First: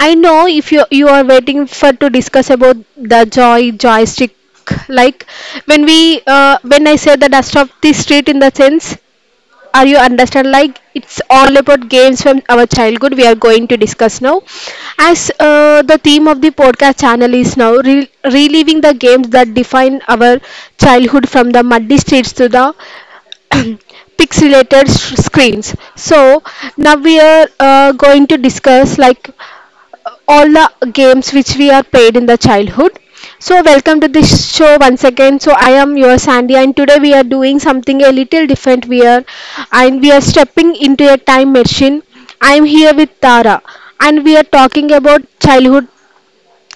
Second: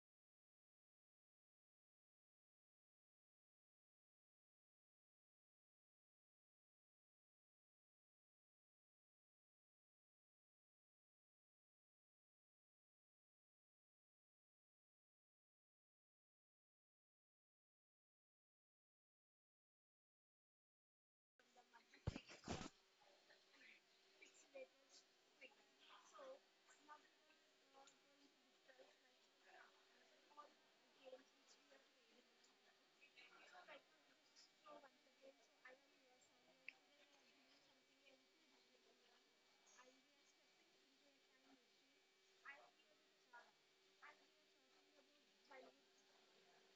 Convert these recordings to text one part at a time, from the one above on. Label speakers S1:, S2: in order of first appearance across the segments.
S1: I know if you are waiting for to discuss about the joystick, like when we when I say the dust of the street in the sense, are you understand like it's all about games from our childhood we are going to discuss now, as the theme of the podcast channel is now reliving the games that define our childhood, from the muddy streets to the pixelated screens. So now we are going to discuss like all the games which we are played in the childhood. So welcome to this show once again. So I am your Sandy, and today we are doing something a little different. We are stepping into a time machine. I am here with Tara, and we are talking about childhood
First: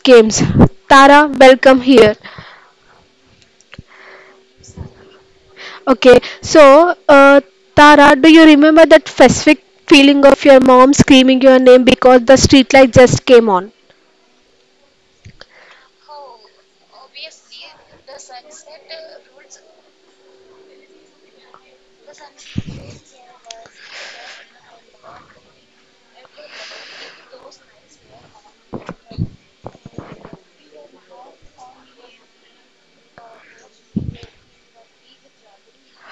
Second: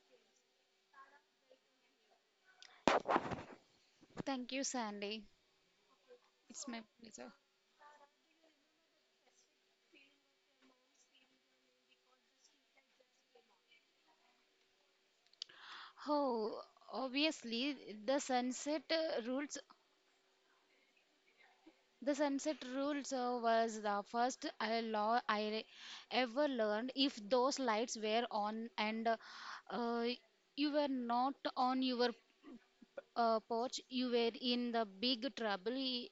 S1: games. Tara, welcome here.
S2: Thank you, Sandy.
S1: Okay,
S2: It's my
S1: so
S2: pleasure.
S1: Tara, do you remember that specific feeling of your mom screaming your name because the street light just came on?
S2: Oh, obviously, the sunset rules. The sunset rules was the first I law I re- ever learned. If those lights were on and uh, you were not on your porch, you were in the big trouble.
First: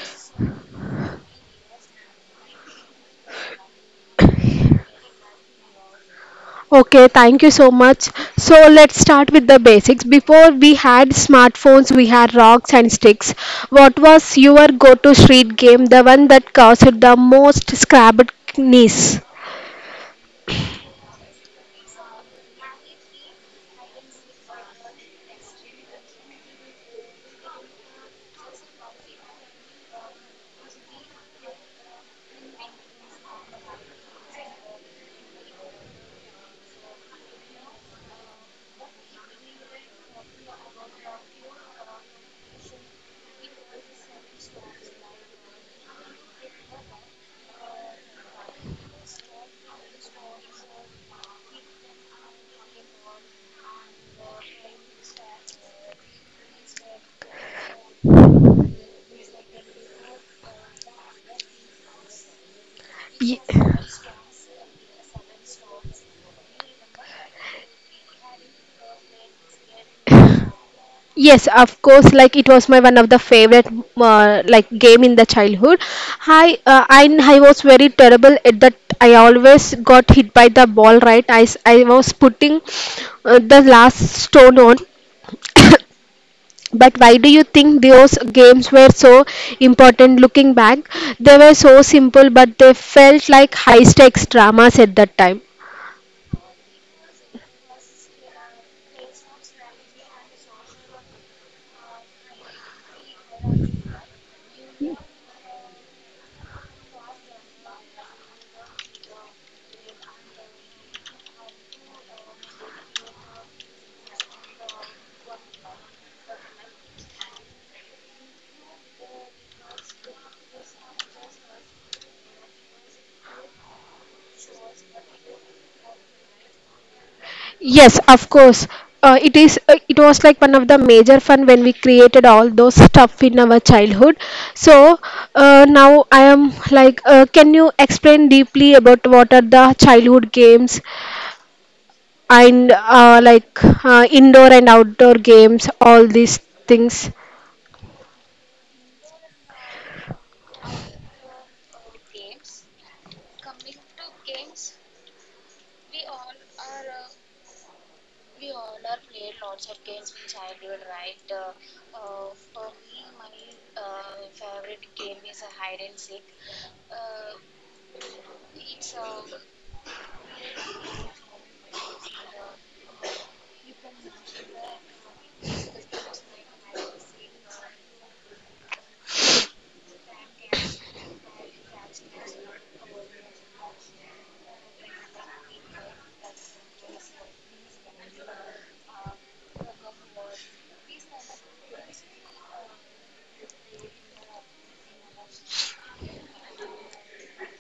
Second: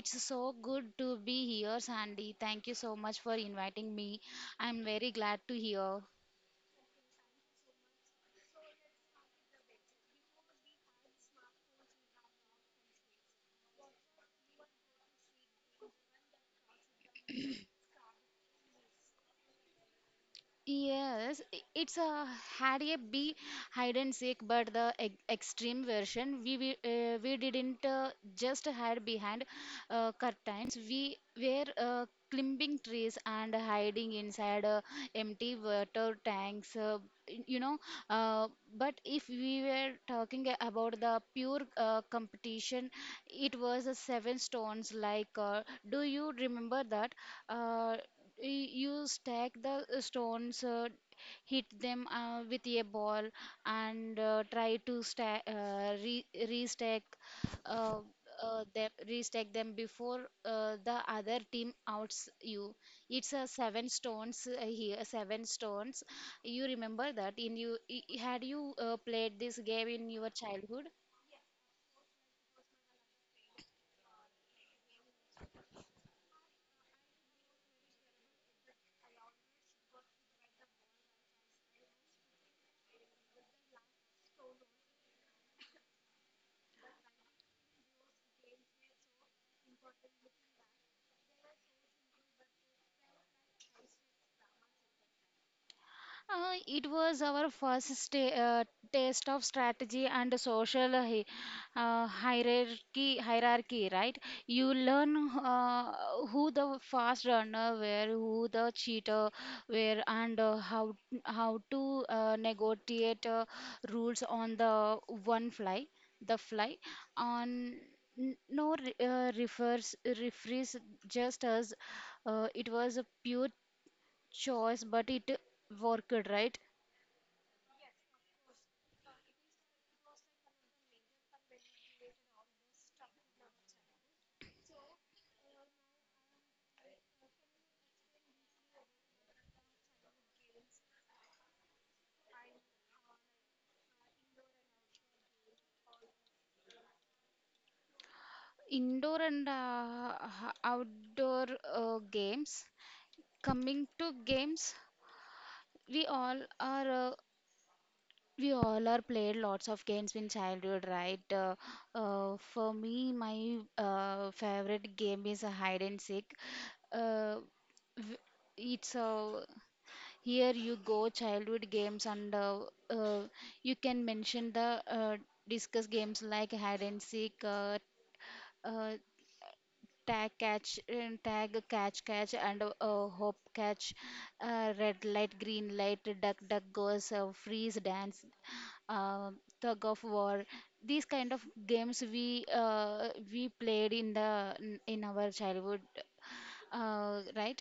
S2: It's so good to be here, Sandy. Thank you so much for inviting me. I'm very glad to hear.
S1: Okay, thank you so much. So let's start with the basics. Before we had smartphones, we had rocks and sticks. What was your go to street game, the one that caused the most scrabbed knees?
S2: Yes, I- it's a had a be Hide and seek, but the ex extreme version we didn't just hide behind curtains. We were climbing trees and hiding inside empty water tanks. You know, uh, but if we were talking about the pure competition, it was a seven stones. Like, do you remember that? Uh, you stack the stones, hit them with a ball, and try to stack, re restack uh, restack them before the other team outs you. It's
S1: Ye-
S2: a seven stones here, seven stones. You remember that in you I- had you played this game in your childhood?
S1: Yes, of course. Like it was my one of the favorite like game in the childhood. I uh, I I was very terrible at that. I always got hit by the ball. Right, I was putting the last stone on. But why do you think those games were so important looking back? They were so simple, but they felt like high stakes dramas at that time.
S2: It was our first taste of strategy and social hierarchy, right? You learn who the fast runner were, who the cheater were, and how to negotiate rules on the one fly, the fly on. N- No re- refers Referees just as it was a pure choice, but it worked, right?
S1: Yes, of course. It is. It was like one of the major fun when we created all those stuff in our childhood. So now I am like, can you explain deeply about what are the childhood games, and like indoor and outdoor games, all these things?
S2: Indoor and outdoor games. Coming to games, we all are uh, we all are played lots of games in childhood, right? For me, my favorite game is a hide and seek. Uh, w- it's a here you go childhood games and uh, you can mention the discuss games like hide and seek uh, tag catch and hop catch red light green light duck duck goes freeze dance uh, tug of war, these kind of games we played in the in our childhood, right?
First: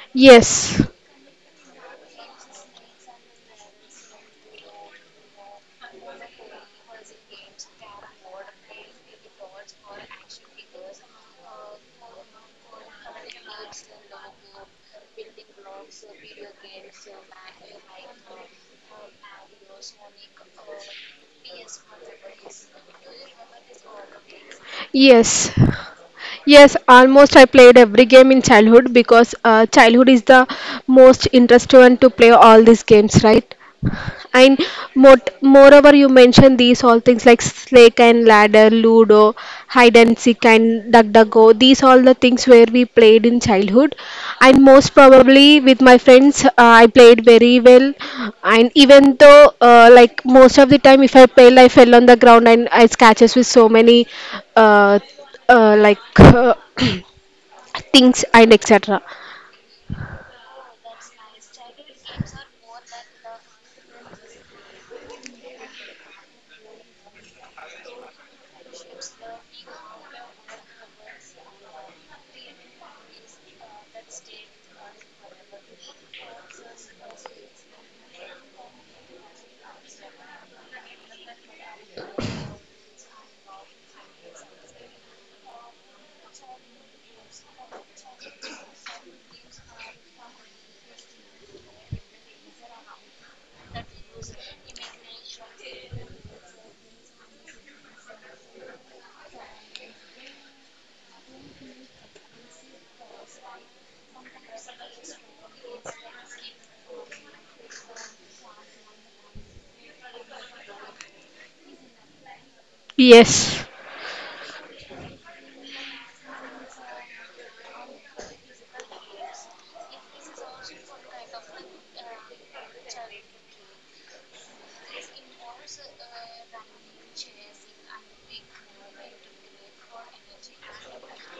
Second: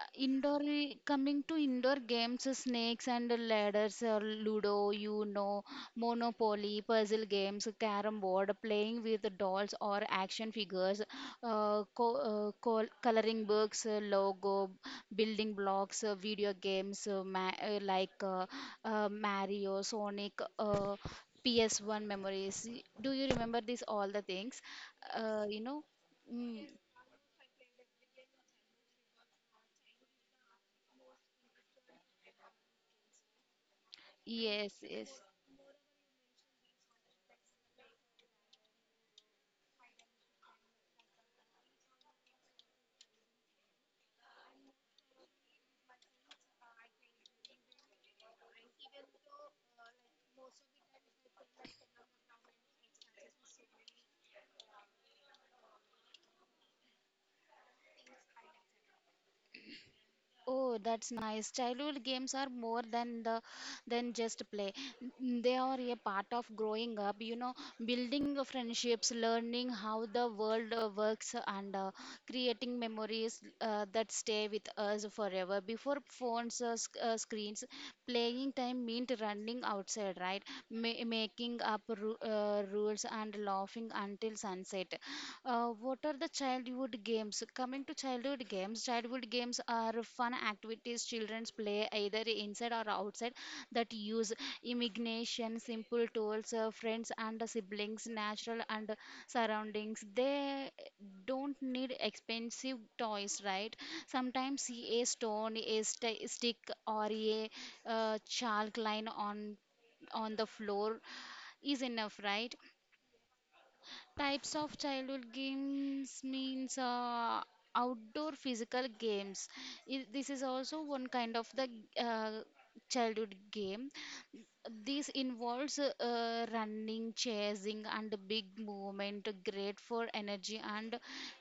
S2: Indoor,
S1: Yes.
S2: coming to indoor games, snakes and ladders, Ludo, you know, Monopoly, puzzle games, carrom board, playing with dolls or action figures, co col coloring books, logo, building blocks, video games ma like Mario, Sonic, uh, PS1 memories. Do you remember this all the things?
S1: Yes.
S2: You know? Mm,
S1: Yes, almost I played every game in childhood because childhood is the most interesting one to play all these games, right? And
S2: yes, yes.
S1: moreover, you mentioned these all things like Snake and Ladder, Ludo, Hide and Seek, and Duck Duck Go. These all the things where we played in childhood, and most probably with my friends, I played very well. And even though, like most of the time, if I played, I fell on the ground and I scratches with so many, uh, like things and etc.
S2: Oh, that's nice. Childhood games are more than the than just play. They are a part of growing up, you know, building the friendships, learning how the world works, and creating memories that stay with us forever. Before phones, screens, playing time meant running outside, right? Making up rules and laughing until sunset. What are the childhood games? Coming to childhood games are fun activities children play either inside or outside that use imagination, simple tools, friends and siblings, natural and surroundings. They don't need expensive toys, right? Sometimes a stone, a st stick, or a chalk line on the floor is enough, right?
S1: Yes.
S2: Types of childhood games means outdoor physical games. This is also one kind of the uh, childhood game. This involves running, chasing, and big movement, great for energy and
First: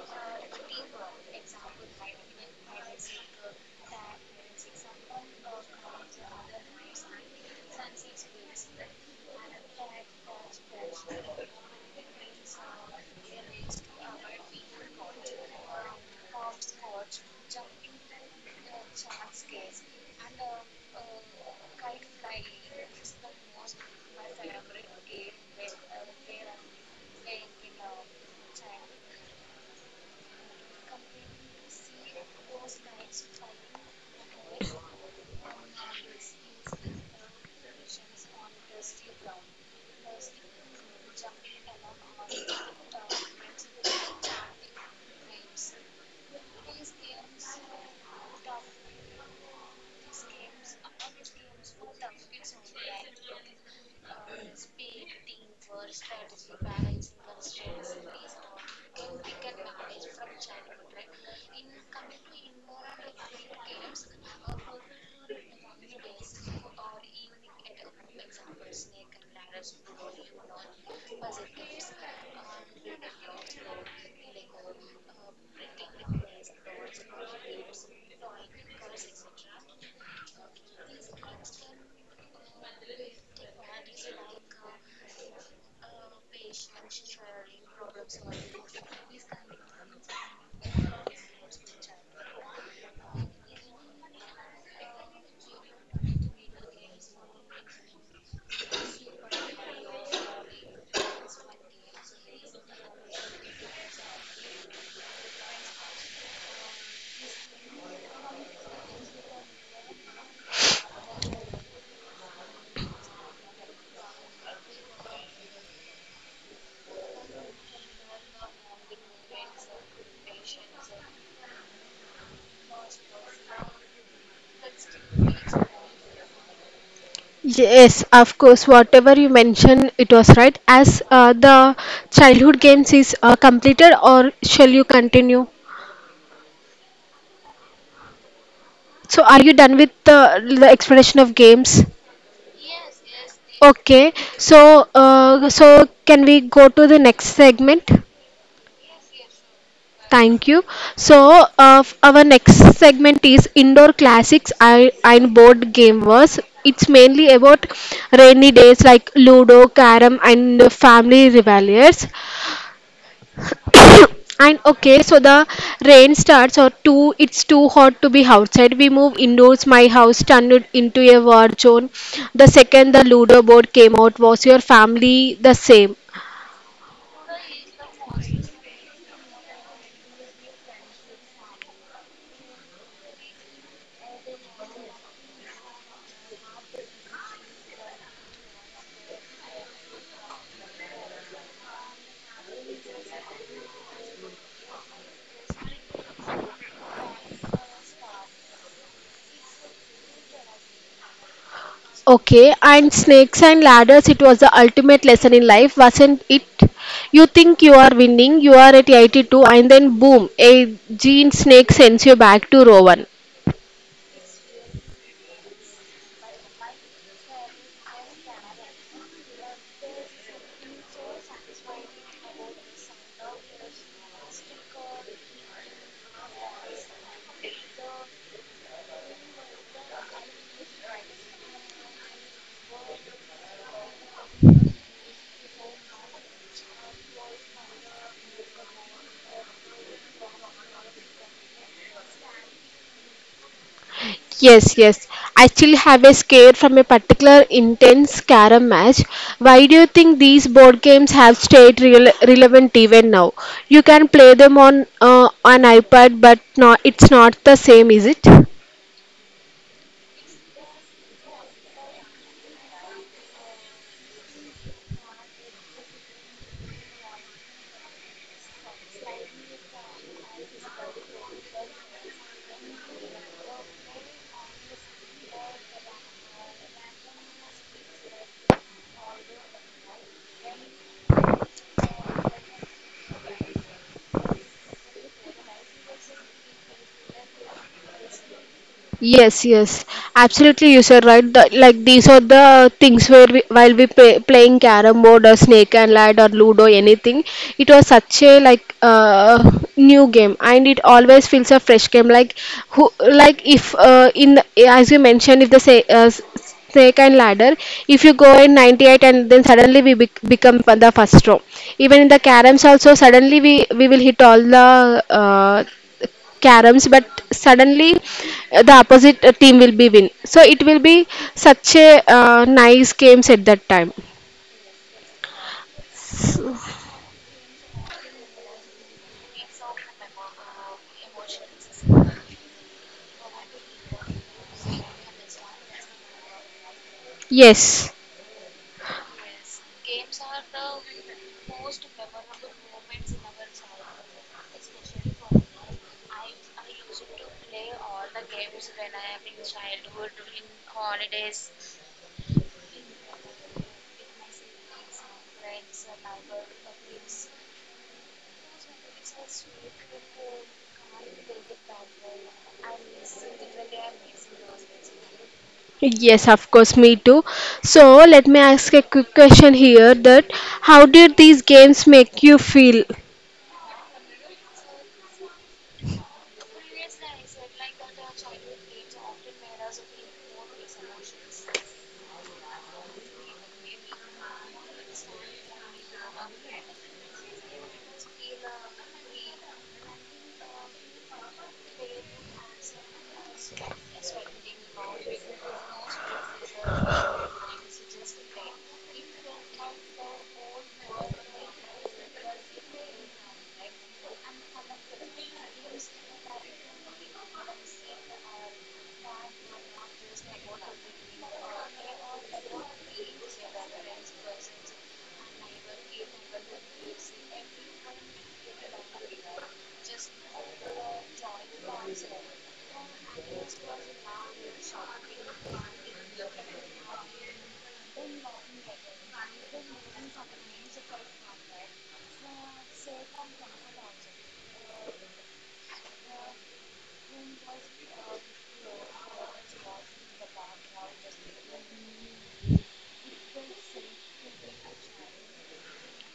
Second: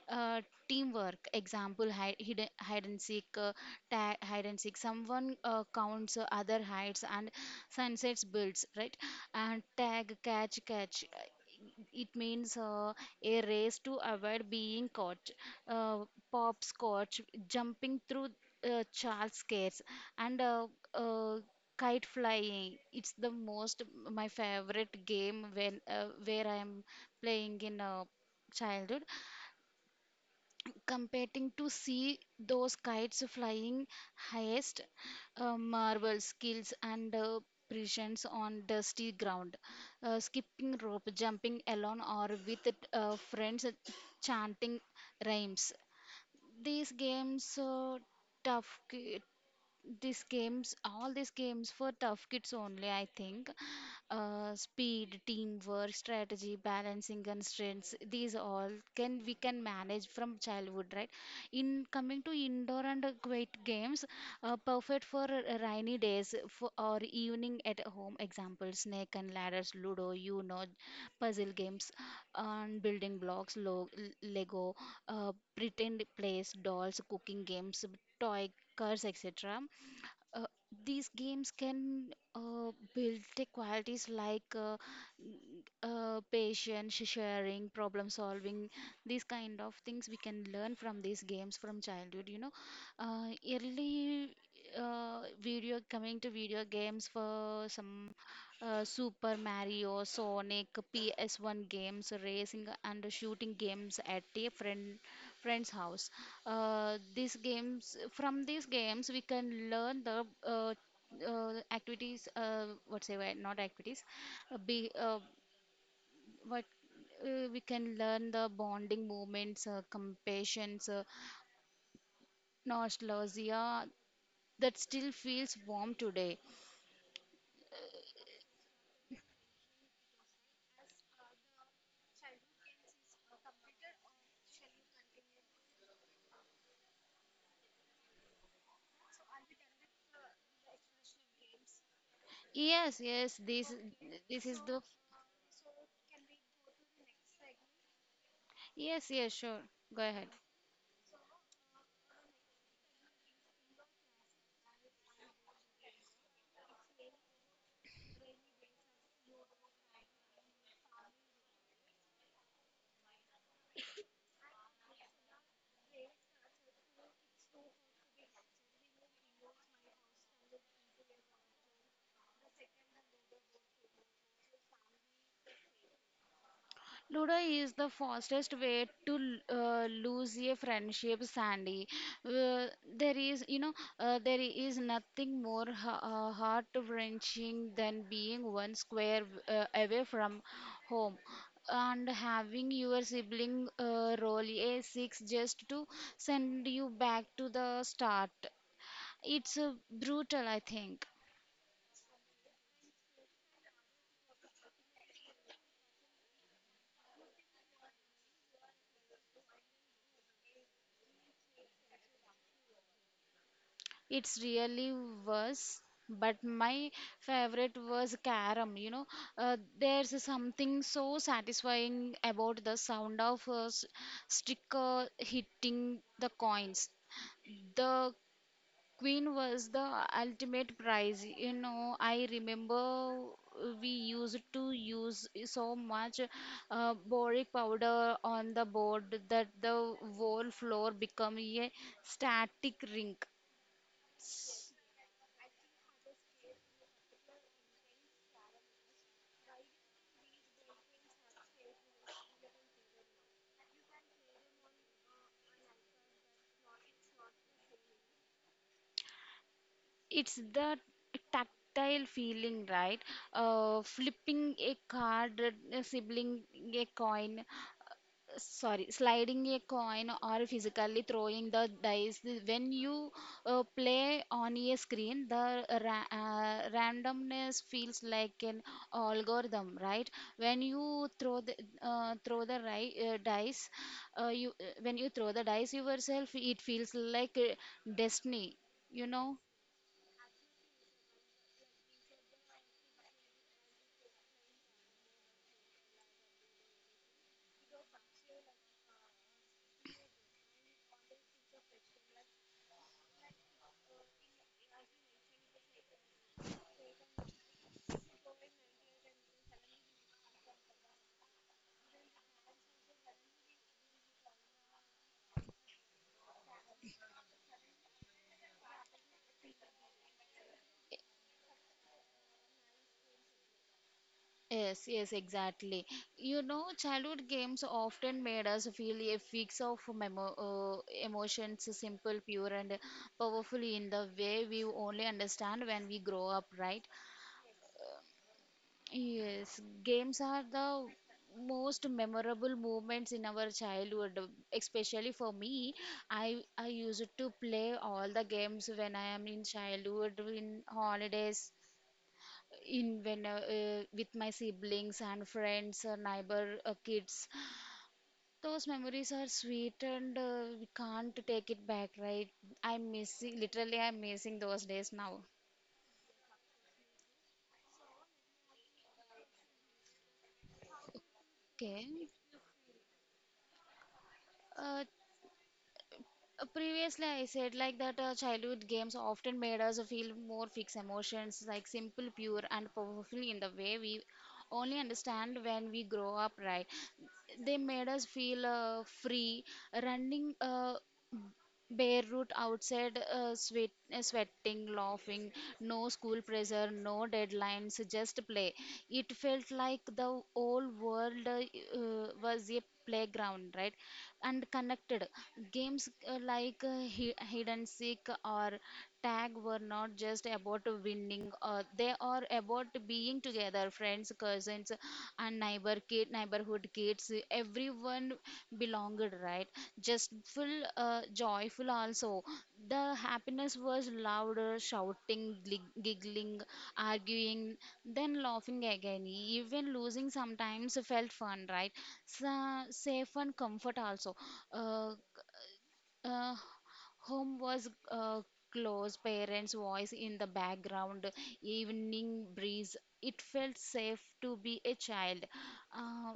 S2: uh, teamwork. Example: hide and seek, hide and seek. Someone counts other hides, and sunsets builds. Right, and tag catch it means a race to avoid being caught, uh, popscotch, jumping through charles gates, and uh, kite flying. It's the most my favorite game when where I am playing in childhood, competing to see those kites flying highest, marble skills and precisions on dusty ground, skipping rope, jumping alone or with friends, chanting rhymes. these games uh, tough these games, all these games for tough kids only, I think. Speed, teamwork, strategy, balancing constraints, these all can we can manage from childhood, right? in Coming to indoor and quiet games, perfect for rainy days for, or evening at home. Example: snake and ladders, ludo, you know, puzzle games, and building blocks, lego, pretend plays, dolls, cooking games, toy cars, etc. uh, these games can build the qualities like patience, sharing, problem solving. These kind of things we can learn from these games from childhood. You know, early video coming to video games for some, Super Mario, Sonic, PS1 games, racing and shooting games at different friend's house. These games From these games we can learn the activities. What say why- not activities? Be what We can learn the bonding moments, compassions, nostalgia that still feels warm today.
S1: Yes, of course, whatever you mentioned, it was right. As the childhood games is completed, or shall you continue? So, are you done with the explanation of games?
S2: Yes, yes. This
S1: Okay,
S2: this is the
S1: so so can we go to the next segment?
S2: Yes, yes. Sure, go ahead.
S1: Thank you. So our next segment is indoor classics I, and board game wars. It's mainly about rainy days like Ludo, Carom, and family revelries. And okay, so the rain starts or too it's too hot to be outside. We move indoors. My house turned into a war zone. The second the Ludo board came out, was your family the same?
S2: Ludo is the fastest way to lose a friendship, Sandy. Uh, there is, you know, there is nothing more heart-wrenching than being one square away from home and having your sibling roll a six just to send you back to the start. It's brutal, I think.
S1: Okay, and snakes and ladders, it was the ultimate lesson in life, wasn't it? You think you are winning, you are at 82, and then boom, a gene snake sends you back to row 1.
S2: It's really was, but my favorite was carom. You know, there's something so satisfying about the sound of a sticker hitting the coins. The queen was the ultimate prize. You know, I remember we used to use so much boric powder on the board that the whole floor became a static ring.
S1: Yes, yes. I still have a scare from a particular intense carom match. Why do you think these board games have stayed relevant even now? You can play them on an iPad, but not, it's not the same, is it?
S2: It's the tactile feeling, right? Flipping a card, sibling a coin, sorry, sliding a coin, or physically throwing the dice. When you play on a screen, the randomness feels like an algorithm, right? When you throw the dice, you when you throw the dice yourself, it feels like destiny, you know.
S1: Yes, yes, absolutely. You said right. Like these are the things where while we play, playing carrom board or snake and lad or ludo anything, it was such a like new game, and it always feels a fresh game. Like who, like if as you mentioned, if the say, snake and ladder, if you go in 98 and then suddenly we become the first row. Even in the caroms also, suddenly we will hit all the caroms but suddenly the opposite team will be win, so it will be such a nice games at that time.
S2: Yes, yes, exactly. You
S1: So,
S2: know, childhood games often made us feel a fix of memo emotions, simple, pure, and powerfully in the way we only understand when we grow up, right?
S1: yes,
S2: Yes, games are the most memorable moments in our childhood, especially for me. I used to play all the games when I am in childhood, in holidays, in when with my siblings and friends, neighbor, kids. Those memories are sweet and we can't take it back, right? I'm missing, literally, I'm missing those days now.
S1: yes of course me too. So let me ask a quick question here, that how did these games
S2: Okay.
S1: make you feel?
S2: Uh, Previously, I said like that childhood games often made us feel more fixed emotions, like simple, pure, and powerful in the way we only understand when we grow up, right? They made us feel free, running. Bare-root outside, sweating, laughing, no school pressure, no deadlines, just play. It felt like the whole world was a playground, right? And connected. Games like hide and seek or tag were not just about winning, they are about being together, friends, cousins, and neighborhood kids, everyone belonged, right? Just full, joyful also. The happiness was louder, shouting, giggling, arguing, then laughing again, even losing sometimes felt fun, right? So, safe and comfort also, uh, uh, home was close, parents' voice in the background, evening breeze. It felt safe to be a child. Uh,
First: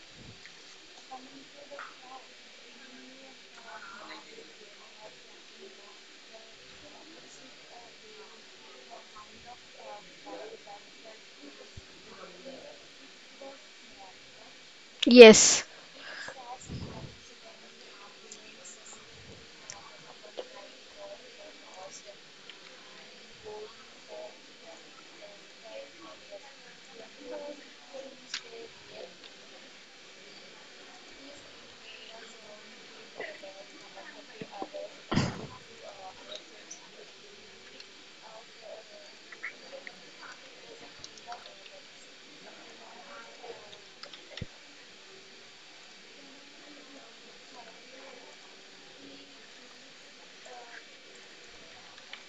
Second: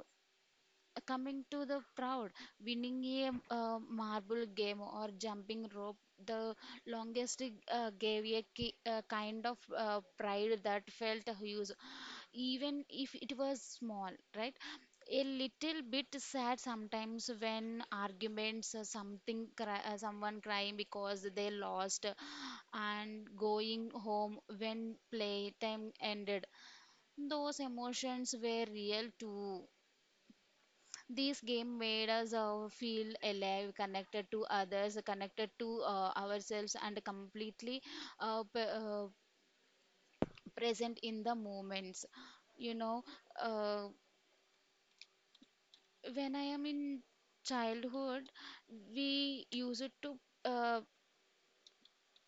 S2: Coming to the proud, winning a marble game or jumping rope the longest gave a kind of pride that felt huge even if it was small, right? A
S1: Yes,
S2: little bit sad sometimes when arguments, someone crying because they lost and going home when playtime ended, those emotions were real too. This game made us feel alive, connected to others, connected to ourselves, and completely uh, p- uh, present in the moments. You know, uh, when I am in childhood, we used to uh,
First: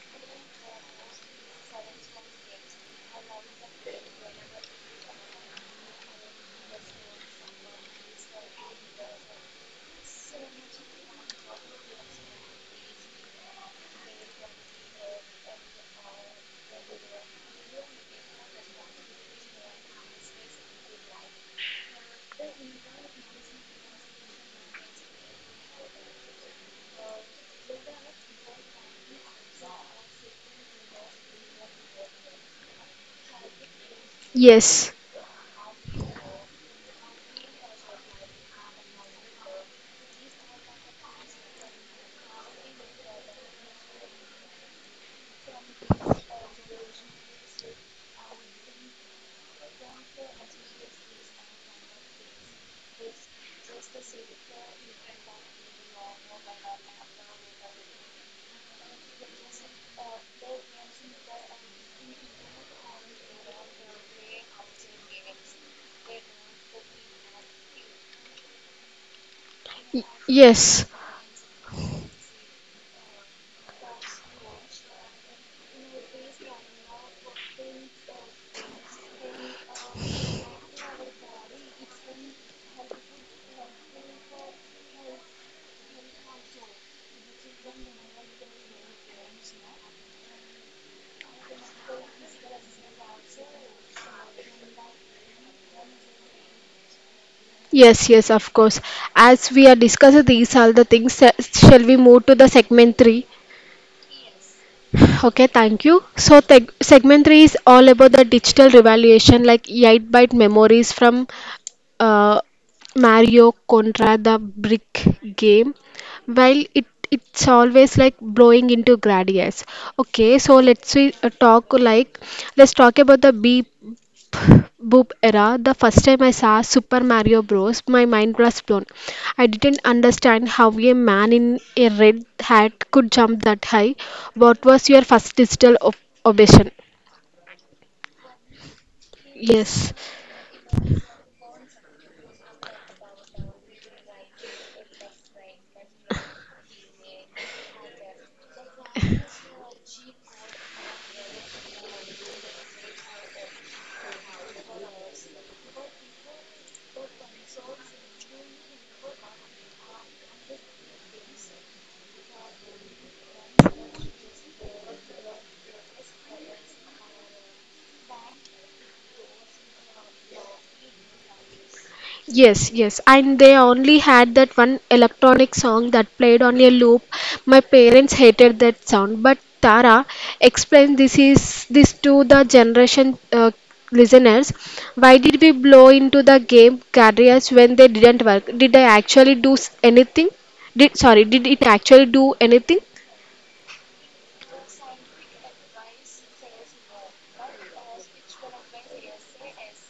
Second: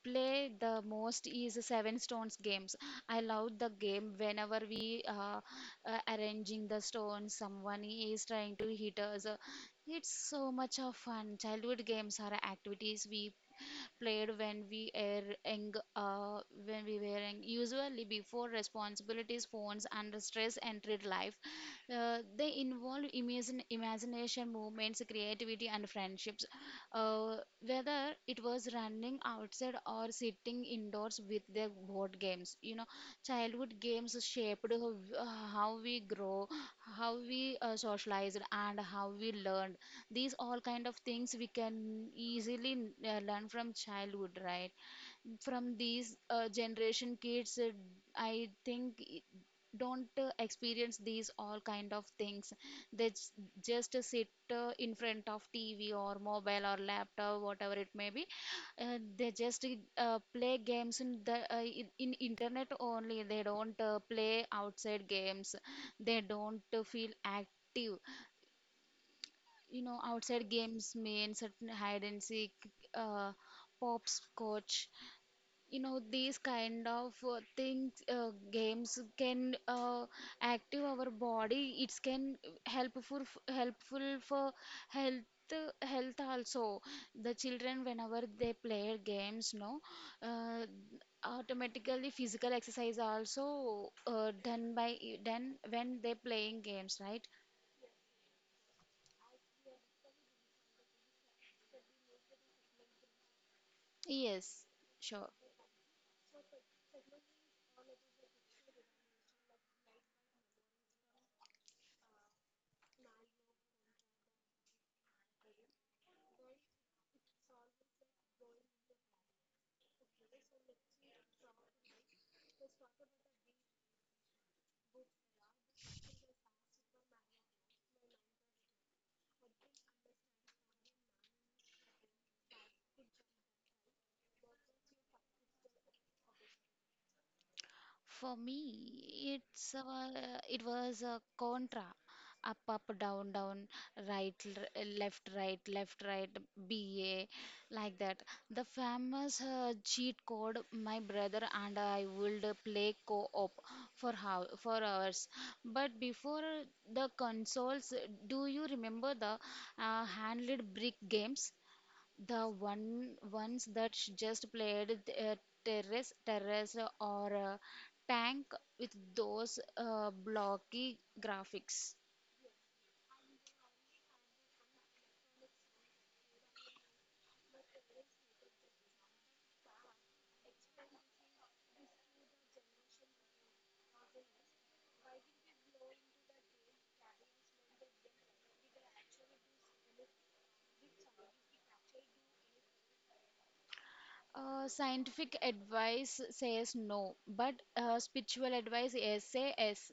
S2: play the most is Seven Stones games. I love the game whenever we arranging the stones, someone is trying to hit us. It's so much of fun. Childhood games are activities we played when we are young, when we were young, usually before responsibilities, phones and stress entered life. They involve imagination, movements, creativity and friendships. uh, Whether it was running outside or sitting indoors with their board games, childhood games shaped
S1: yes,
S2: how we grow, how we socialized and how we learned. These all kind of things we can easily learn from childhood, right? From these generation kids, i think i- don't experience these all kind of things. They just sit in front of TV or mobile or laptop, whatever it may be. They just play games in the in internet only. They don't play outside games. They don't feel active, you know.
S1: y-
S2: Outside games
S1: yes,
S2: main certain hide and seek, uh, popscotch, you know. These kind of things, games can active our body. It can helpful, helpful for health, health also. The children, whenever they play games, no, uh, automatically physical exercise also done when they playing games, right?
S1: yes, of course. As we are discussing these all the things, shall we move to the segment 3?
S2: Yes, sure.
S1: Okay, thank you. So, segment 3 is all about the digital revaluation, like 8-byte memories from uh, Mario Contra the Brick game. While it's always like blowing into gradius. Okay, so let's talk about the B Boop era. The first time I saw Super Mario Bros., my mind was blown. I didn't understand how a man in a red hat could jump that high. What was your first digital obsession?
S2: For me, it's
S1: Yes.
S2: uh, it was a contra, up up down down, left right left right, BA, like that. The famous cheat code, my brother and I would play co-op for how for hours. But before the consoles, do you remember the handled brick games? The ones that just played terrace or tank with those blocky graphics.
S1: Yes, yes, and they only had that one electronic song that played on a loop. My parents hated that sound, but Tara explained this to the generation listeners. Why did we blow into the game carriers when they didn't work? Did it actually do anything?
S2: Scientific advice says no, but spiritual advice say yes.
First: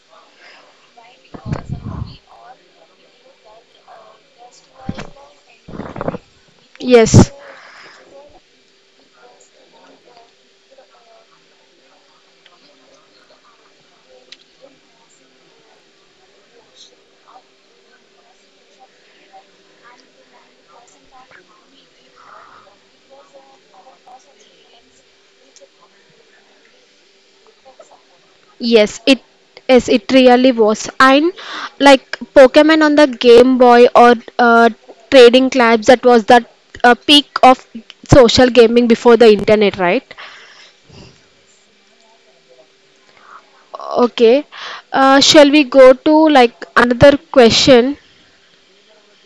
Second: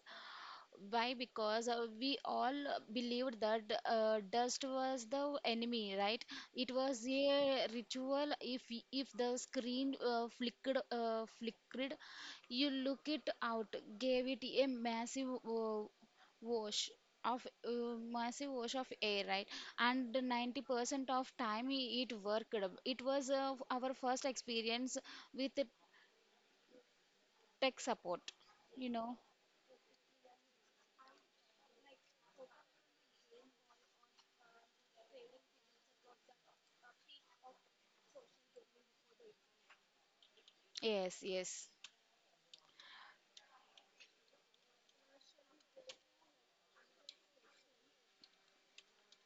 S2: Why? Because we all believed that dust was the enemy, right? It was
S1: Yes.
S2: a ritual. If the screen flickered, you look it out, gave it a wash massive wash of air, right? And 90% of it worked. It was our first experience with the tech support, you
S1: Yes,
S2: know.
S1: it yes, it really was. And like Pokemon on the Game Boy or trading clubs, that was the peak of social gaming before the internet, right?
S2: Yes, yes.
S1: Okay. Shall we go to like another question?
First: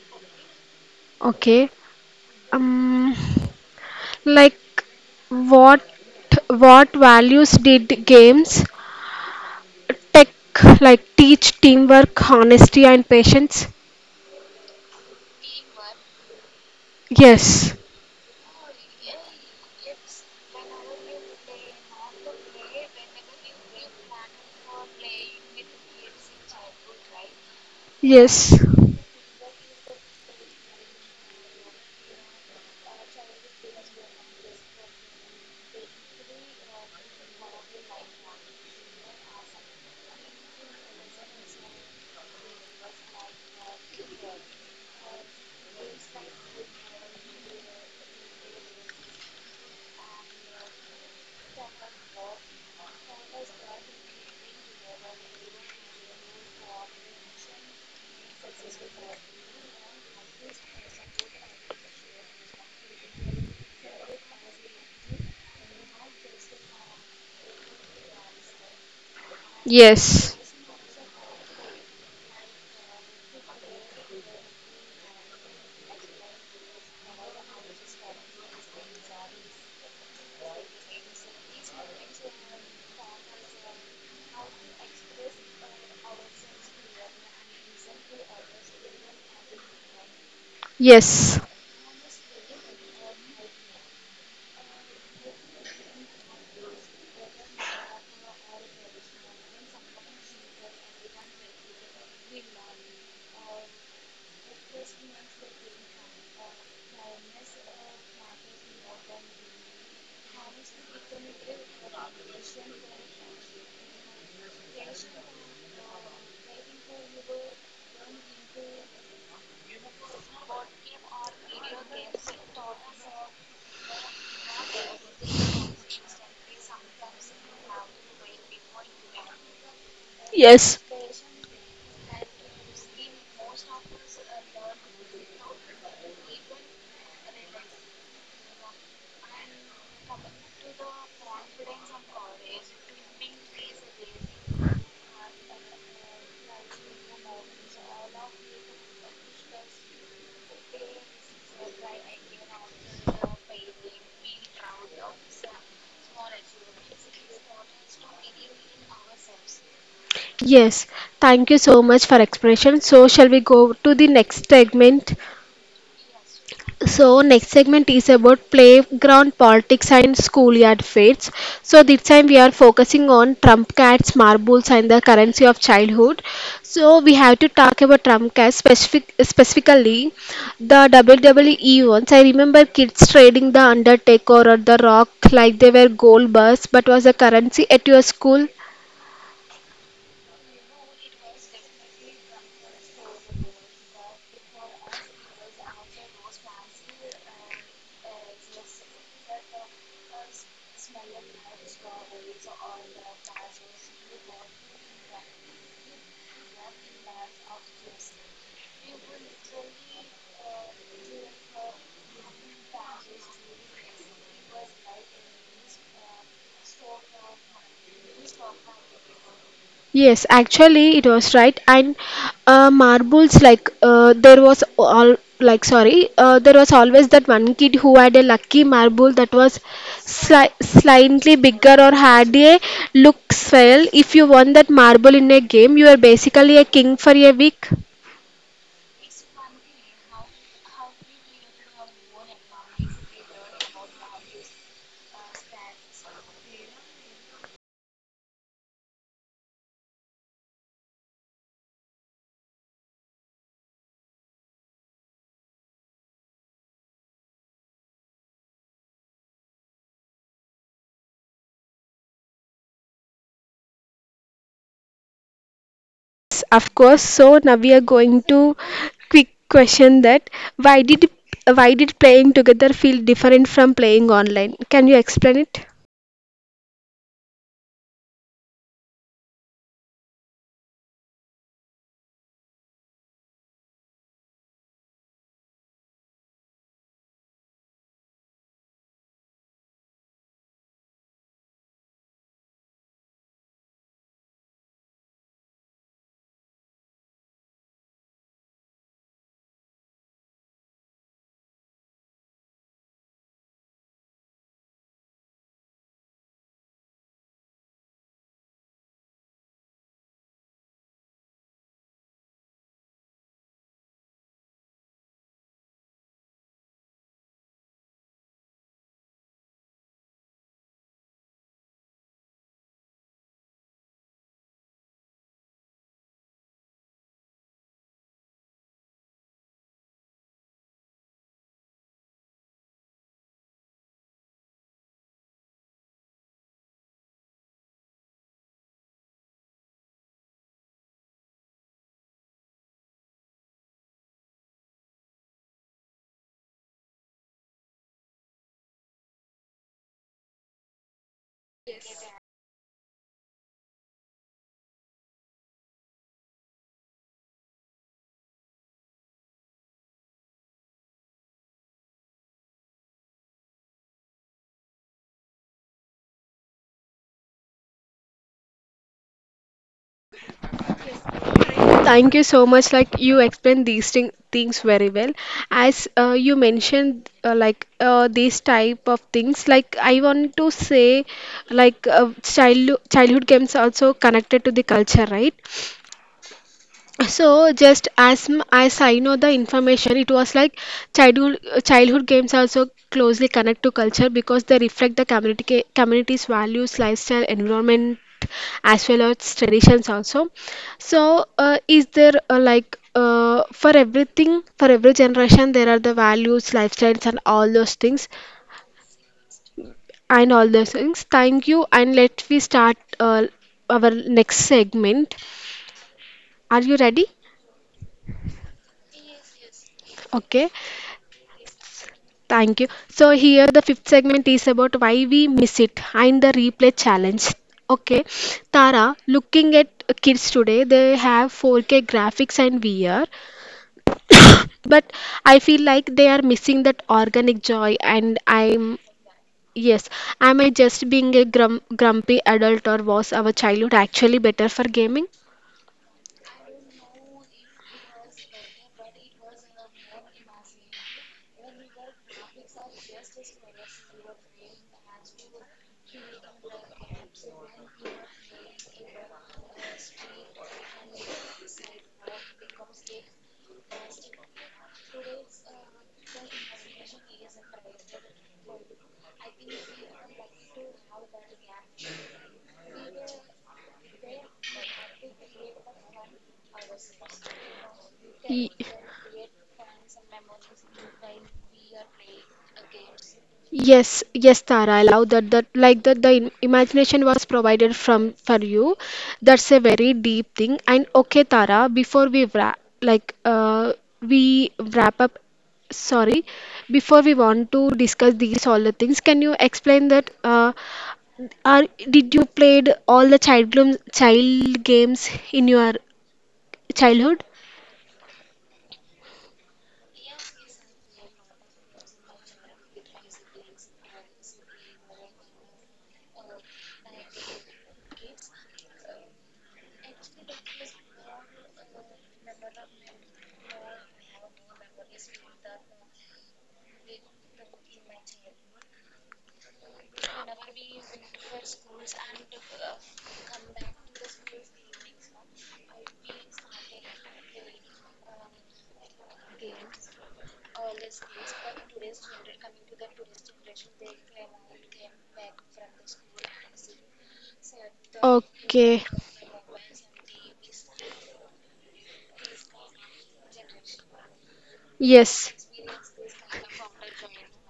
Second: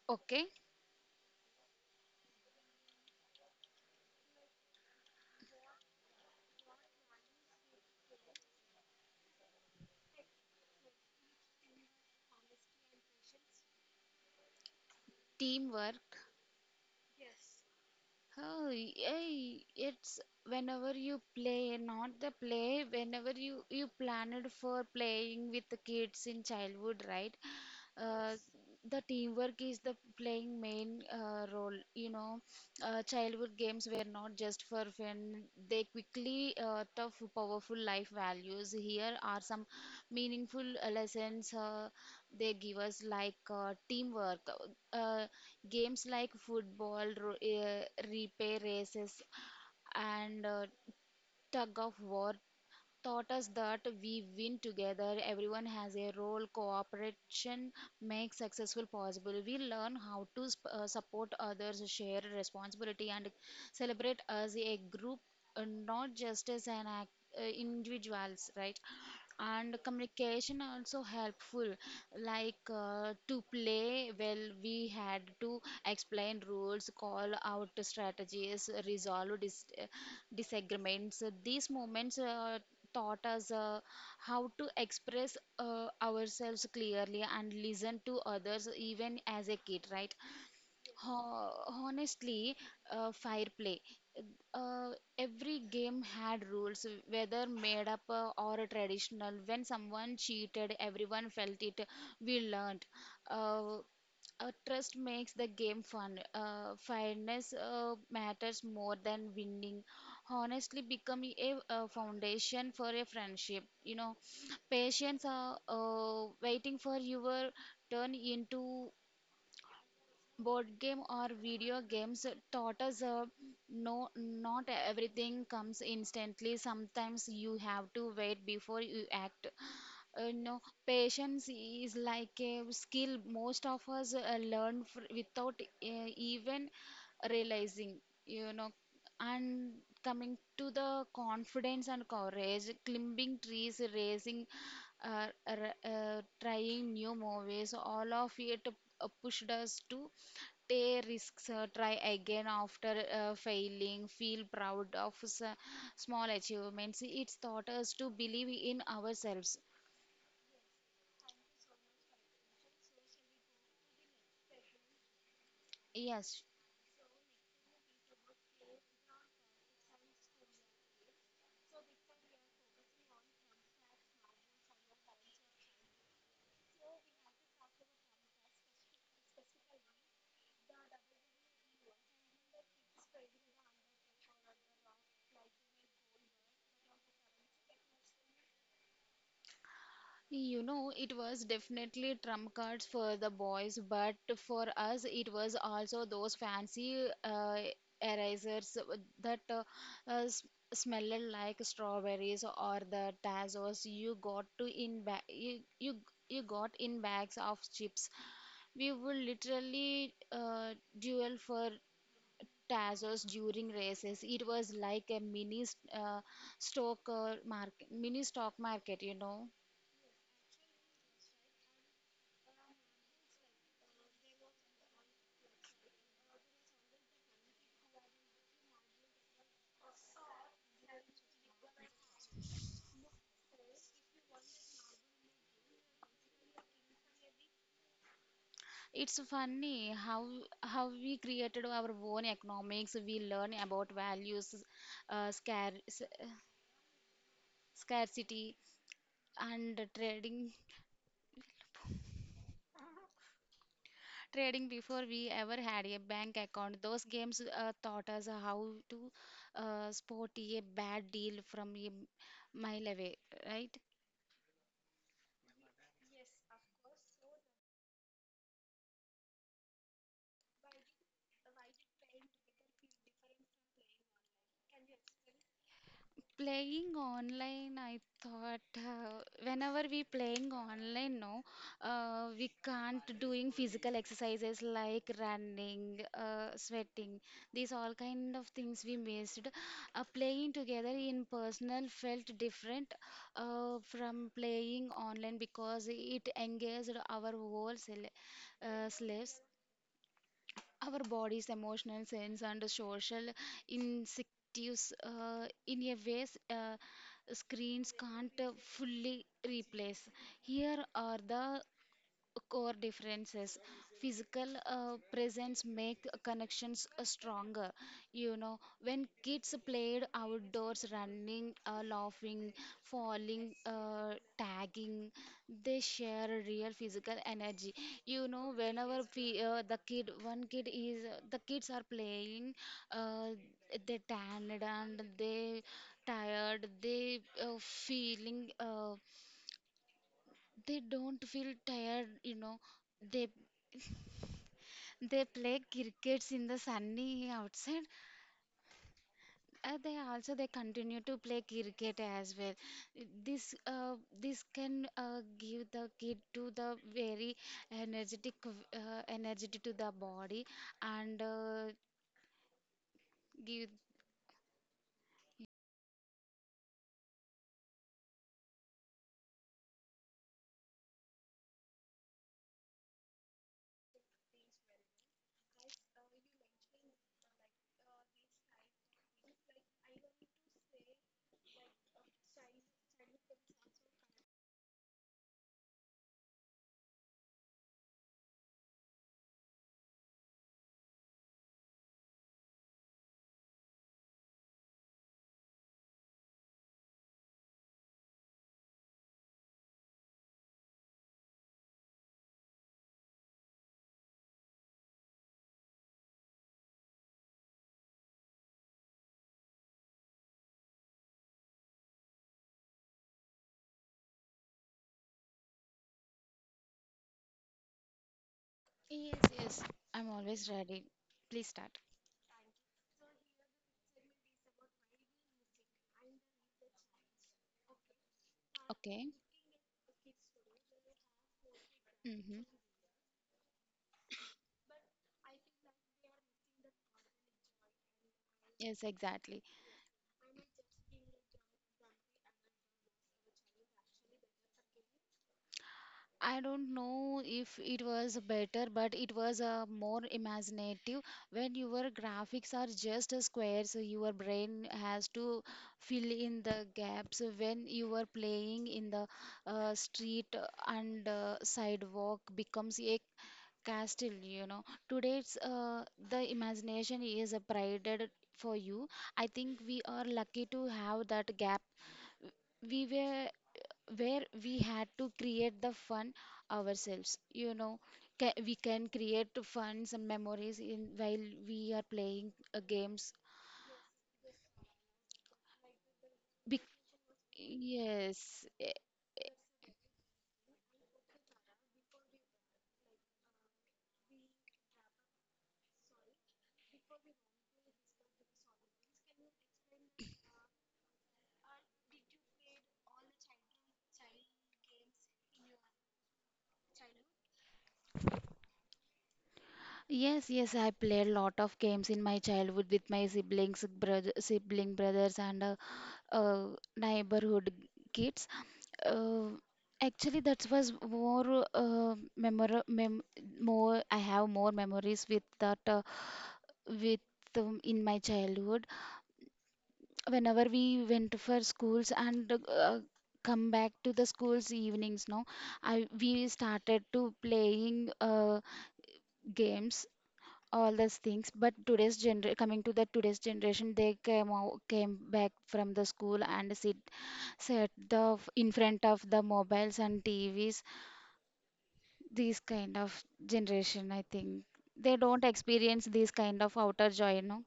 S2: Okay.
S1: Okay. Um, like what what values did games tech like teach, teamwork, honesty, and patience?
S2: Teamwork.
S1: Yes.
S2: Oh, yay. It's whenever you play, not the play, whenever you planned for playing with the kids in childhood, right? Uh,
S1: Yes.
S2: the teamwork is the playing main role. You know, childhood games were not just for fun. They quickly tough, powerful life values. Here are some meaningful lessons they give us, like teamwork. Uh, Games like football, replay races, and tug of war taught us that we win together, everyone has a role, cooperation makes successful possible. We learn how to support others, share responsibility, and celebrate as a group, not just as an act, individuals, right? And
S1: Yes.
S2: communication also helpful, like, to play well we had to explain rules, call out strategies, resolve disagreements. These moments taught us how to express ourselves clearly and listen to others, even as a kid, right?
S1: Yes.
S2: Honestly, fair play. Uh, every game had rules, whether made up or traditional. When someone cheated, everyone felt it. We learned. Uh, Trust makes the game fun. Fairness matters more than winning. Honestly, become a foundation for a friendship. You know, patience, waiting for your turn into board game or video games taught us no, not everything comes instantly. Sometimes you have to wait before you act. No,
S1: Yes.
S2: patience is like a skill most of us learn fr without even realizing. You know, and coming to the confidence and courage, climbing trees, raising, trying new movies, all of it pushed us to take risks, try again after failing, feel proud of small achievements. It's taught us to believe in ourselves.
S1: Yes, thank you so much for explanation. So, shall we go to the next segment?
S2: Yes,
S1: So, next segment is about playground politics and schoolyard fates. So, this time we are focusing on trump cards, marbles, and the currency of childhood. So, we have to talk about trump cards specifically the WWE ones. I remember kids trading the Undertaker or the Rock like they were gold bars, but was a currency at your school.
S2: you know, it was definitely trump cards for the boys, but for us, it was also those fancy erasers that uh, s- smelled like strawberries, or the tazos you got to in ba- you got in bags of chips. We would literally duel for tazos during races. It was like a uh, mini stock market, you know.
S1: Yes, actually, it was right. And marbles, like there was all, like sorry, there was always that one kid who had a lucky marble that was slightly bigger or had a look swell. If you won that marble in a game, you are basically a king for a week.
S2: It's funny how we created our own economics. We learn about values, uh, scar s- scarcity, and trading before we ever had a bank account. Those games taught us how to spot a bad deal from a mile away, right?
S1: Yes, of course. So now we are going to quick question, that why did why did playing together feel different from playing online? Can you explain it?
S2: Playing online, I thought, whenever we playing online, no, we can't doing physical exercises like running, sweating. These all kind of things we missed. Playing together in personal felt different from playing online because it engaged our whole selves. Our body's emotional sense, and social instincts, in a ways screens can't fully replace. Here are the core differences: physical presence make connections stronger, you know. When kids played outdoors, running, laughing, falling, tagging, they share a real physical energy. You know, whenever we, the kid one kid is the kids are playing, uh, they tanned and they tired, they feeling they don't feel tired, you know. they they play crickets in the sunny outside. They also they continue to play cricket as well. This uh, this can give the kid to the very energetic energy to the body and give.
S1: Thank you so much. Like you explained things very well. As you mentioned, like these type of things. Like I want to say, like childhood games also connected to the culture, right? So just as as I know the information, it was like childhood games also closely connect to culture, because they reflect the community's values, lifestyle, environment, as well as traditions also. So is there like for everything, for every generation there are the values, lifestyles and all those things thank you, and let we start our next segment. Are you ready?
S2: Yes, yes, I'm
S1: Okay.
S2: always ready. Please start.
S1: Thank you. So here the fifth segment is about why we miss it and the replay challenge. Okay, Tara,
S2: Okay.
S1: looking at kids today, they have 4K graphics
S2: Mm-hmm.
S1: and VR, but I feel like they are missing that organic joy. And
S2: Yes, exactly.
S1: yes, am I just being a grumpy adult, or was our childhood actually better for gaming?
S2: I don't know if it was better, but it was more imaginative. When your graphics are just a square, so your brain has to fill in the gaps. When you are playing in the street and sidewalk becomes a castle, you know. Today's the imagination is prided for you. I think we are lucky to have that gap. We were where we had to create the fun ourselves, you know.
S1: Ye-
S2: We can create funs and memories in while we are playing games.
S1: Yes, yes, Tara. I love that. The
S2: Bec-
S1: imagination was provided from
S2: yes
S1: for you.
S2: eh,
S1: That's a very deep thing. And okay, Tara. Before we we wrap up. Sorry, before we want to discuss these all the things, can you explain that? Or did you played all the child games in your childhood?
S2: yes, yes, I played a lot of games in my childhood with my siblings, brothers, and uh, neighborhood kids. uh, Actually, that was more memor mem more, I have more memories with that, with in my childhood. Whenever we went for schools and come back to the schools evenings, no, I we started to playing games, all those things. But today's gener coming to the today's generation, they came out, came back from the school and sit sat the in
S1: Okay.
S2: front of the mobiles and TVs. This kind of generation, I think they don't
S1: Yes.
S2: experience this kind of outer joy, no.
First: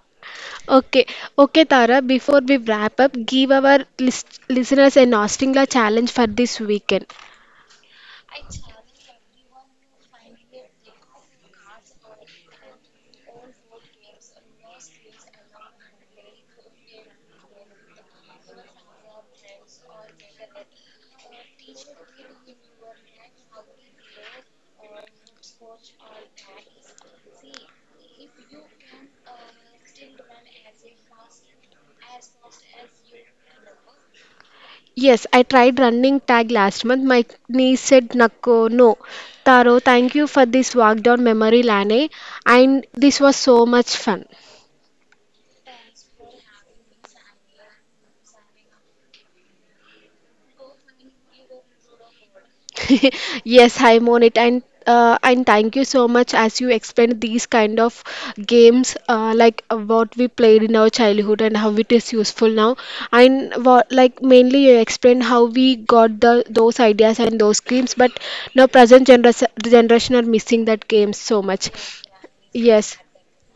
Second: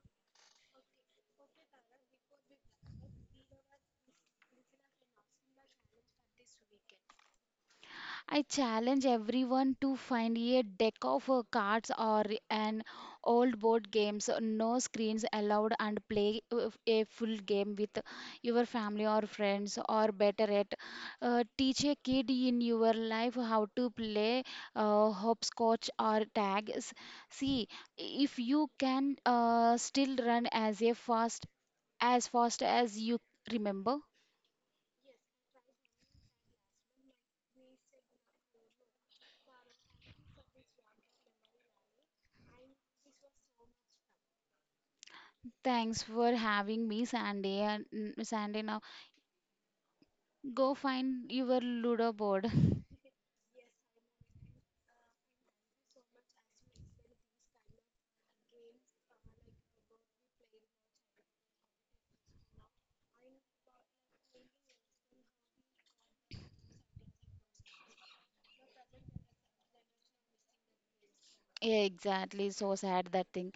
S1: Okay, okay, Tara. Before we wrap up, give our listeners a Nostringla challenge for this weekend.
S2: I challenge everyone to find a deck of cards or an old board games, no screens allowed, and play a full game with your family or friends, or better yet, teach a kid in your life how to play hopscotch or tag. See if you can still run as a fast as you remember.
S1: Yes, I tried running tag last month. My knee said Nakko, no. Taro, thank you for this walk down memory lane, and this was so much fun.
S2: Thanks for having me, Sandy. And mm, Sandy, now. Go find your Ludo board.
S1: Yes, hi Monit, and thank you so much as you explained these kind of games like what we played in our childhood, and how it is useful now. And what like mainly you explained how we got the those ideas and those games, but now present generation are missing that games so much.
S2: Yeah, exactly. So
S1: Yes,
S2: sad that thing.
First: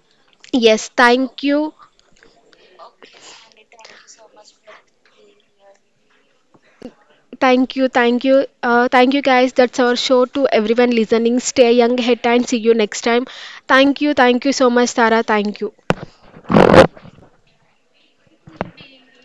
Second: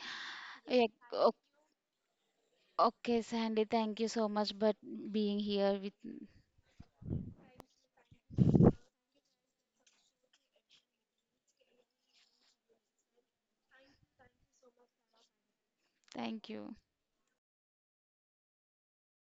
S2: Yeah,
S1: yes,
S2: o-
S1: thank you.
S2: okay, Sandy, thank you so much for being here with.
S1: Thank you, guys. That's our show to everyone listening. Stay young, hit, and see you next time. Thank you so much, Tara. Thank you.
S2: Thank you.